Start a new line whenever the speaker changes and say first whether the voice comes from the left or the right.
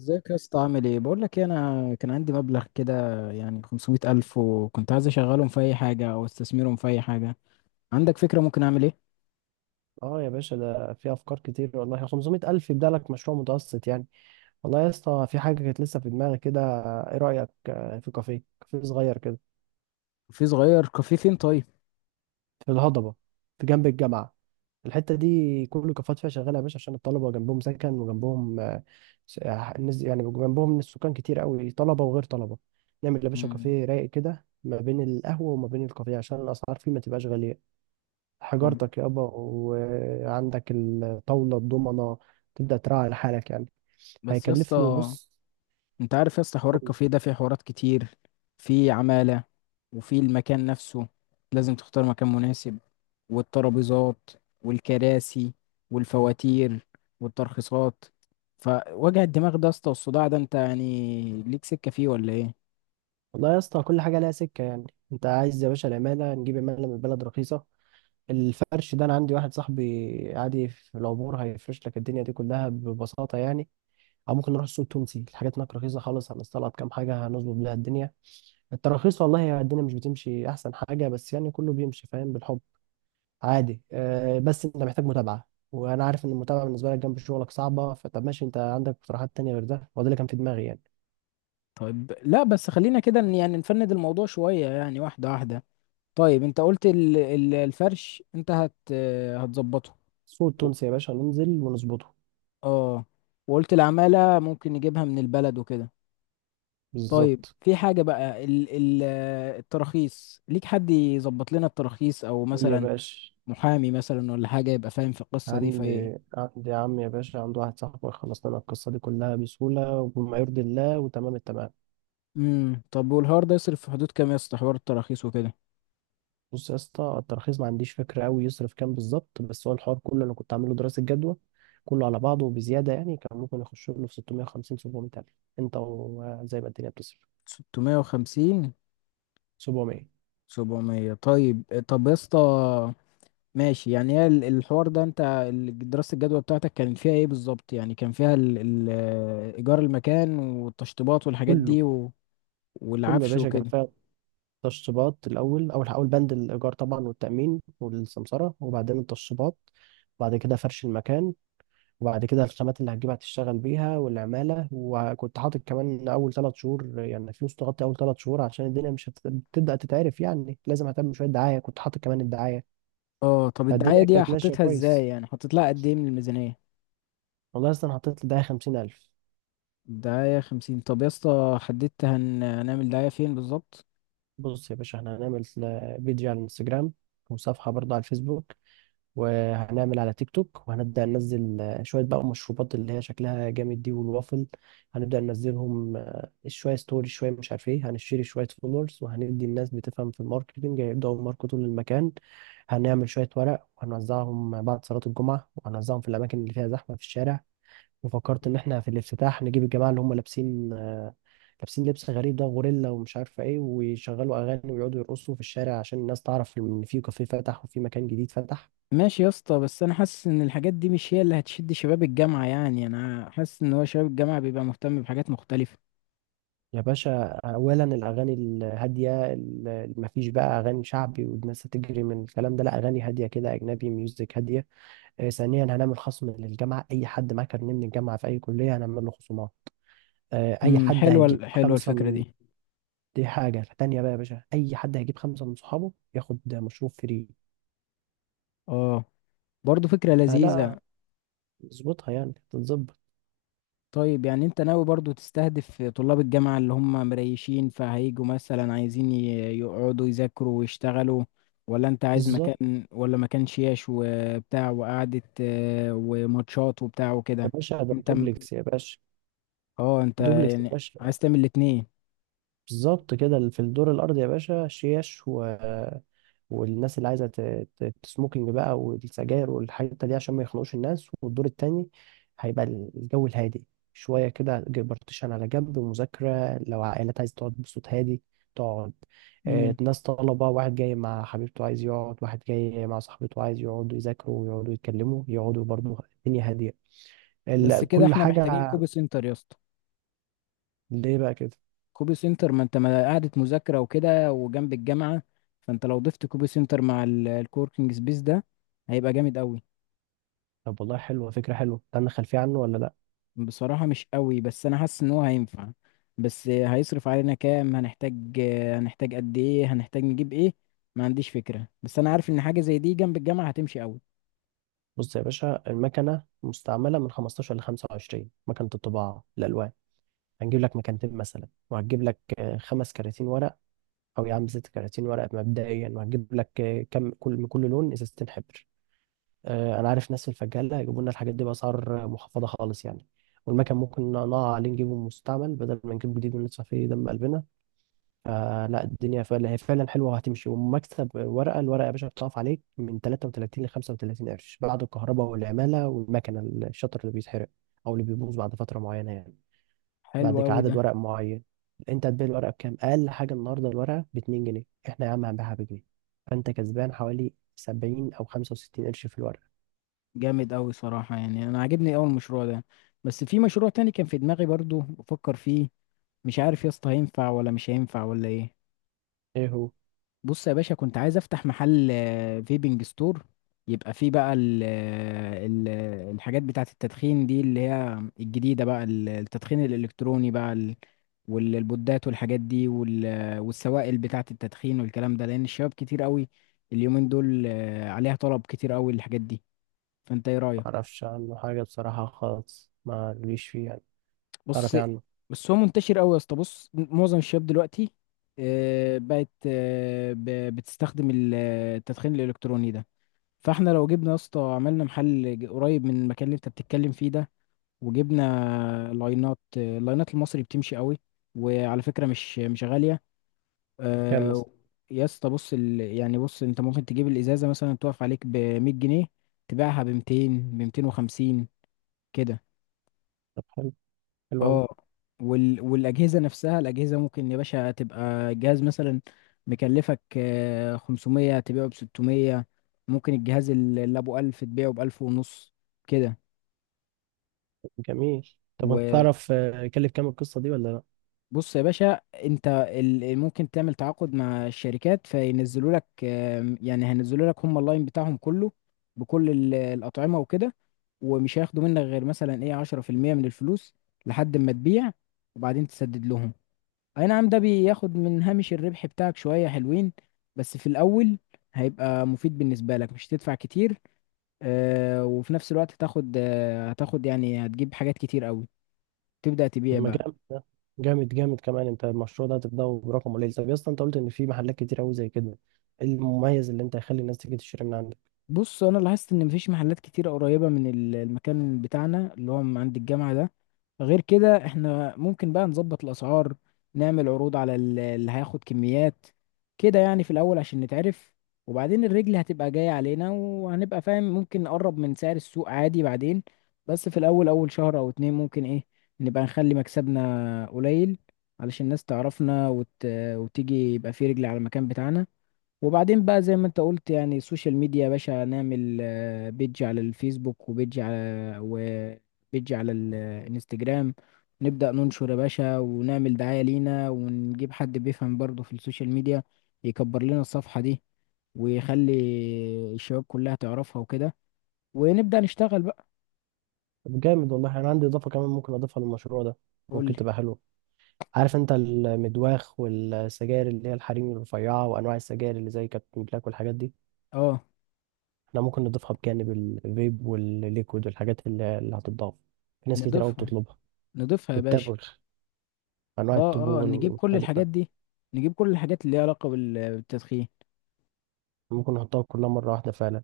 left: ازيك يا اسطى؟ عامل ايه؟ بقول لك ايه، انا كان عندي مبلغ كده يعني 500 الف، وكنت عايز اشغلهم في اي حاجه او استثمرهم في اي حاجه. عندك فكره ممكن اعمل ايه؟
right: اه، يا باشا ده في افكار كتير، والله 500 الف يبدا لك مشروع متوسط يعني. والله يا اسطى في حاجه كانت لسه في دماغي كده. ايه رايك، في كافيه، كافيه صغير كده؟
left: في صغير كافيه فين طيب؟
right: في الهضبه، في جنب الجامعه. الحته دي كل الكافيهات فيها شغاله يا باشا، عشان الطلبه جنبهم سكن، وجنبهم الناس يعني، جنبهم السكان كتير قوي، طلبه وغير طلبه. نعمل يا باشا
left: مم.
right: كافيه رايق كده ما بين القهوه وما بين الكافيه، عشان الاسعار فيه ما تبقاش غاليه.
left: طب
right: حجارتك يابا، وعندك الطاوله الضمنه. تبدا تراعي لحالك يعني.
left: بس يا
right: هيكلف له.
left: اسطى،
right: بص،
left: انت عارف يا اسطى حوار الكافيه ده فيه حوارات كتير، في عماله، وفي المكان نفسه لازم تختار مكان مناسب، والترابيزات، والكراسي، والفواتير، والترخيصات. فوجع الدماغ ده يا اسطى والصداع ده انت يعني ليك سكه فيه ولا ايه؟
right: والله يا اسطى كل حاجه لها سكه يعني. انت عايز يا باشا العماله، نجيب عماله من البلد رخيصه. الفرش ده انا عندي واحد صاحبي عادي في العبور، هيفرش لك الدنيا دي كلها ببساطه يعني. او ممكن نروح السوق التونسي، الحاجات هناك رخيصه خالص، هنستلط كام حاجه هنظبط بيها الدنيا. التراخيص والله يا الدنيا مش بتمشي احسن حاجه، بس يعني كله بيمشي فاهم، بالحب عادي. أه، بس انت محتاج متابعه، وانا عارف ان المتابعه بالنسبه لك جنب شغلك صعبه، فطب ماشي. انت عندك اقتراحات تانية غير ده؟ هو ده اللي كان في دماغي يعني.
left: طيب، لا، بس خلينا كده يعني نفند الموضوع شوية، يعني واحدة واحدة. طيب انت قلت الفرش انت هتظبطه.
right: السوق
left: و-
right: التونسي يا باشا ننزل ونظبطه.
left: اه، وقلت العمالة ممكن نجيبها من البلد وكده. طيب
right: بالظبط.
left: في حاجة بقى ال ال التراخيص، ليك حد يظبط لنا التراخيص، او
right: يا
left: مثلا
right: باشا
left: محامي مثلا ولا حاجة يبقى فاهم في القصة دي؟
right: عندي عم يا باشا، عنده واحد صاحبه خلص لنا القصة دي كلها بسهولة وبما يرضي الله وتمام التمام.
left: امم، طب والهار ده يصرف في حدود كام يا اسطى؟ حوار التراخيص وكده.
right: بص يا اسطى، الترخيص ما عنديش فكرة قوي يصرف كام بالظبط، بس هو الحوار كله انا كنت عامله دراسة جدوى. كله على بعضه وبزيادة يعني كان ممكن يخش له في 650 700 ألف. انت وزي ما الدنيا بتصرف.
left: 650؟
right: 700.
left: 700؟ طيب، طب يا اسطى، ماشي يعني. هي الحوار ده، انت دراسة الجدوى بتاعتك كانت فيها ايه بالظبط؟ يعني كان فيها ال ال ايجار المكان، والتشطيبات، والحاجات
right: كله
left: دي،
right: كله يا
left: والعفش
right: باشا كان
left: وكده.
right: فيها تشطيبات. الأول، أول بند الإيجار طبعا، والتأمين والسمسرة، وبعدين التشطيبات. بعد كده فرش المكان. وبعد كده الخامات اللي هتجيبها تشتغل بيها، والعمالة. وكنت حاطط كمان أول 3 شهور، يعني فلوس تغطي أول 3 شهور، عشان الدنيا مش هتبدأ تتعرف يعني، لازم أهتم شوية دعاية. كنت حاطط كمان الدعاية.
left: اه، طب الدعاية
right: فالدنيا
left: دي
right: كانت ماشية
left: حطيتها ازاي
right: كويس.
left: يعني؟ حطيت لها قد ايه من الميزانية؟
right: والله أصلا حطيت لدعاية 50,000.
left: الدعاية خمسين؟ طب يا اسطى، حددت هنعمل دعاية فين بالظبط؟
right: بص يا باشا احنا هنعمل بيج على الانستجرام، وصفحة برضه على الفيسبوك، وهنعمل على تيك توك. وهنبدأ ننزل شوية بقى مشروبات اللي هي شكلها جامد دي، والوافل. هنبدأ ننزلهم شوية ستوري، شوية مش عارف ايه، هنشتري شوية فولورز، وهندي الناس بتفهم في الماركتينج هيبدأوا يماركتوا للمكان. هنعمل شوية ورق وهنوزعهم بعد صلاة الجمعة، وهنوزعهم في الأماكن اللي فيها زحمة في الشارع. وفكرت إن إحنا في الافتتاح نجيب الجماعة اللي هم لابسين لبس غريب ده، غوريلا ومش عارفة إيه، ويشغلوا أغاني ويقعدوا يرقصوا في الشارع، عشان الناس تعرف إن في كافيه فتح، وفي مكان جديد فتح.
left: ماشي يا اسطى، بس انا حاسس ان الحاجات دي مش هي اللي هتشد شباب الجامعة. يعني انا حاسس ان هو شباب الجامعة بيبقى مهتم بحاجات مختلفة.
right: يا باشا، اولا الاغاني الهاديه، ما فيش بقى اغاني شعبي، والناس هتجري من الكلام ده، لا، اغاني هاديه كده، اجنبي، ميوزك هاديه. ثانيا هنعمل خصم للجامعه، اي حد معاه كارنيه من الجامعه في اي كليه هنعمل له خصومات. آه، اي
left: امم،
right: حد هيجيب
left: حلوة
right: خمسه
left: الفكرة
right: من
left: دي.
right: دي حاجه تانية بقى يا باشا، اي حد هيجيب خمسه من صحابه ياخد مشروب فري.
left: اه، برضه فكرة لذيذة.
right: فلا، نظبطها يعني تتظبط.
left: طيب يعني انت ناوي برضو تستهدف طلاب الجامعة اللي هم مريشين فهيجوا مثلا، عايزين يقعدوا يذاكروا ويشتغلوا؟ ولا انت عايز
right: بالظبط.
left: مكان، ولا مكان شياش وبتاع وقعدة وماتشات وبتاع
right: يا
left: وكده؟
right: باشا ده
left: انت م-
right: دوبلكس يا باشا.
left: اه انت
right: دوبلكس يا
left: يعني
right: باشا.
left: عايز تعمل الاتنين؟
right: بالظبط كده، في الدور الأرضي يا باشا شيش والناس اللي عايزة تسموكينج بقى، والسجاير والحاجات دي، عشان ما يخنقوش الناس. والدور التاني هيبقى الجو الهادي، شوية كده، بارتيشن على جنب، ومذاكرة، لو عائلات عايزة تقعد بصوت هادي تقعد.
left: امم.
right: ناس طلبة، واحد جاي مع حبيبته عايز يقعد، واحد جاي مع صاحبته عايز يقعدوا يذاكروا ويقعدوا يتكلموا يقعدوا برضه، الدنيا هادية،
left: بس كده
right: كل
left: احنا محتاجين
right: حاجة.
left: كوبي سنتر يا اسطى.
right: ليه بقى كده؟
left: كوبي سنتر، ما انت، ما قعدة مذاكرة وكده وجنب الجامعة. فانت لو ضفت كوبي سنتر مع الكوركينج سبيس ده هيبقى جامد قوي.
right: طب والله حلوة، فكرة حلوة. عندك خلفية عنه ولا لأ؟
left: بصراحة مش قوي، بس أنا حاسس إن هو هينفع. بس هيصرف علينا كام؟ هنحتاج، هنحتاج قد إيه؟ هنحتاج نجيب إيه؟ ما عنديش فكرة، بس أنا عارف إن حاجة زي دي جنب الجامعة هتمشي قوي.
right: بص يا باشا المكنة مستعملة من 15 ل 25، مكنة الطباعة الألوان. هنجيب لك مكانتين مثلا، وهتجيب لك خمس كراتين ورق. أو يا عم ست كراتين ورق مبدئيا. وهتجيب لك كم، كل لون إزازتين حبر. أنا عارف ناس في الفجالة يجيبوا لنا الحاجات دي بأسعار محفظة خالص يعني. والمكن ممكن نقع عليه نجيبه مستعمل، بدل ما نجيب جديد وندفع فيه دم قلبنا. فلا، الدنيا فعلا، هي فعلا حلوه وهتمشي ومكسب. ورقه، الورقه يا باشا بتقف عليك من 33 ل 35 قرش، بعد الكهرباء والعماله والمكنه، الشطر اللي بيتحرق او اللي بيبوظ بعد فتره معينه يعني،
left: حلو
right: بعد كده
left: قوي ده.
right: عدد ورق معين. انت هتبيع الورقه بكام؟ اقل حاجه النهارده الورقه ب 2 جنيه، احنا يا عم هنبيعها بجنيه. فانت كسبان حوالي 70 او 65 قرش في الورقه.
left: جامد قوي صراحة، يعني أنا عاجبني أول مشروع ده. بس في مشروع تاني كان في دماغي برضو بفكر فيه، مش عارف يا اسطى هينفع ولا مش هينفع ولا إيه.
right: ايه هو؟
left: بص يا باشا، كنت عايز افتح محل فيبنج ستور. يبقى فيه بقى ال ال الحاجات بتاعة التدخين دي، اللي هي الجديدة بقى التدخين الإلكتروني بقى والبودات والحاجات دي، والسوائل بتاعة التدخين والكلام ده، لأن الشباب كتير قوي اليومين دول عليها طلب كتير قوي الحاجات دي. فأنت إيه رأيك؟
right: معرفش عنه حاجه بصراحه خالص، ما ليش فيه يعني. تعرف
left: بص،
right: إيه عنه؟
left: بس هو منتشر قوي يا اسطى. بص معظم الشباب دلوقتي بقت، بتستخدم التدخين الإلكتروني ده. فاحنا لو جبنا يا اسطى، عملنا محل قريب من المكان اللي انت بتتكلم فيه ده، وجبنا لاينات. اللاينات المصري بتمشي قوي، وعلى فكرة مش غالية.
right: كام
left: آه،
right: مثلا؟
left: يا اسطى بص يعني بص، انت ممكن تجيب الازازة مثلا تقف عليك ب 100 جنيه، تبيعها ب 200، ب 250، كده.
right: طب حلو، حلو أوي.
left: اه، والاجهزة نفسها، الاجهزة ممكن يا باشا تبقى جهاز مثلا مكلفك 500 تبيعه ب 600. ممكن الجهاز اللي ابو 1000 تبيعه ب 1000 ونص، كده.
right: جميل. طب انت
left: وبص
right: تعرف كلف كام القصه دي ولا لا؟
left: يا باشا، انت ممكن تعمل تعاقد مع الشركات، فينزلوا لك يعني هينزلوا لك هم اللاين بتاعهم كله، بكل الأطعمة وكده. ومش هياخدوا منك غير مثلا ايه 10% من الفلوس لحد ما تبيع، وبعدين تسدد لهم. اي نعم، ده بياخد من هامش الربح بتاعك شوية حلوين، بس في الأول هيبقى مفيد بالنسبة لك، مش هتدفع كتير. وفي نفس الوقت هتاخد، هتاخد يعني هتجيب حاجات كتير قوي، تبدأ
right: طب
left: تبيع
right: ما
left: بقى.
right: جامد ده، جامد جامد كمان. انت المشروع ده هتبداه برقم قليل. طب يا اسطى، انت قلت ان في محلات كتير قوي زي كده، ايه المميز اللي انت هيخلي الناس تيجي تشتري من عندك؟
left: بص انا لاحظت ان مفيش محلات كتير قريبه من المكان بتاعنا اللي هو من عند الجامعه ده. غير كده، احنا ممكن بقى نظبط الاسعار، نعمل عروض على اللي هياخد كميات كده يعني، في الاول عشان نتعرف. وبعدين الرجل هتبقى جايه علينا، وهنبقى فاهم ممكن نقرب من سعر السوق عادي بعدين. بس في الاول اول شهر او اتنين ممكن ايه نبقى نخلي مكسبنا قليل، علشان الناس تعرفنا وتيجي، يبقى في رجل على المكان بتاعنا. وبعدين بقى زي ما انت قلت، يعني السوشيال ميديا يا باشا، نعمل بيج على الفيسبوك، وبيج على الانستجرام. نبدأ ننشر يا باشا، ونعمل دعاية لينا، ونجيب حد بيفهم برضه في السوشيال ميديا، يكبر لنا الصفحة دي، ويخلي الشباب كلها تعرفها وكده، ونبدأ نشتغل بقى.
right: طب جامد والله، انا عندي اضافه كمان ممكن اضيفها للمشروع ده،
left: قول
right: ممكن
left: لي.
right: تبقى حلوه. عارف انت المدواخ والسجاير اللي هي الحريم الرفيعه، وانواع السجاير اللي زي كابتن بلاك والحاجات دي؟
left: اه،
right: احنا ممكن نضيفها بجانب الفيب والليكويد، والحاجات اللي هتتضاف، في ناس كتير قوي
left: نضيفها،
right: بتطلبها.
left: نضيفها يا باشا.
right: والتبغ، انواع
left: اه، اه،
right: الطبوع
left: نجيب كل الحاجات
right: المختلفه.
left: دي، نجيب كل الحاجات اللي ليها علاقة بالتدخين.
right: ممكن نحطها كلها مرة واحدة فعلا.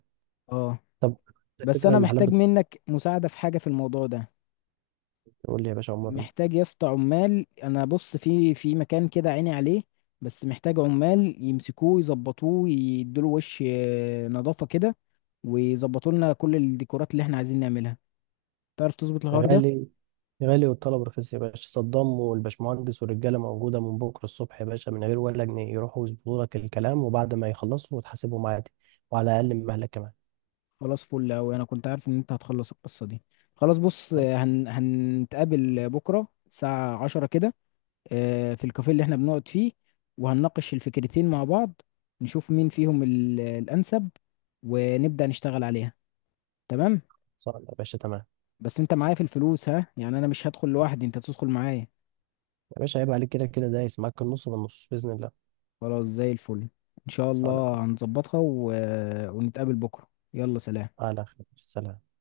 left: اه،
right: طب،
left: بس
right: الفكرة،
left: انا
right: المحلات
left: محتاج
right: بتقول
left: منك مساعدة في حاجة في الموضوع ده.
right: يقول لي يا باشا عمرنا.
left: محتاج يا اسطى عمال. انا بص، في مكان كده عيني عليه، بس محتاج عمال يمسكوه يظبطوه، يدوله وش نظافة كده، ويظبطوا لنا كل الديكورات اللي احنا عايزين نعملها. تعرف تظبط الحوار ده؟
right: غالي. غالي والطلب رخيص يا باشا. صدام والباشمهندس والرجالة موجودة من بكرة الصبح يا باشا، من غير ولا جنيه، يروحوا يظبطوا لك الكلام، وبعد ما يخلصوا وتحاسبهم عادي، وعلى أقل من مهلك كمان.
left: خلاص فل اوي، انا كنت عارف ان انت هتخلص القصة دي. خلاص بص، هنتقابل بكرة الساعة 10 كده، في الكافيه اللي احنا بنقعد فيه، وهنناقش الفكرتين مع بعض، نشوف مين فيهم الأنسب، ونبدأ نشتغل عليها. تمام؟
right: صار يا باشا، تمام.
left: بس انت معايا في الفلوس ها؟ يعني انا مش هدخل لوحدي، انت تدخل معايا.
right: يا باشا عيب عليك، كده كده دايس معاك النص بالنص بإذن الله.
left: خلاص زي الفل، ان شاء
right: صالح.
left: الله هنظبطها و... ونتقابل بكرة، يلا سلام.
right: على خير، سلام.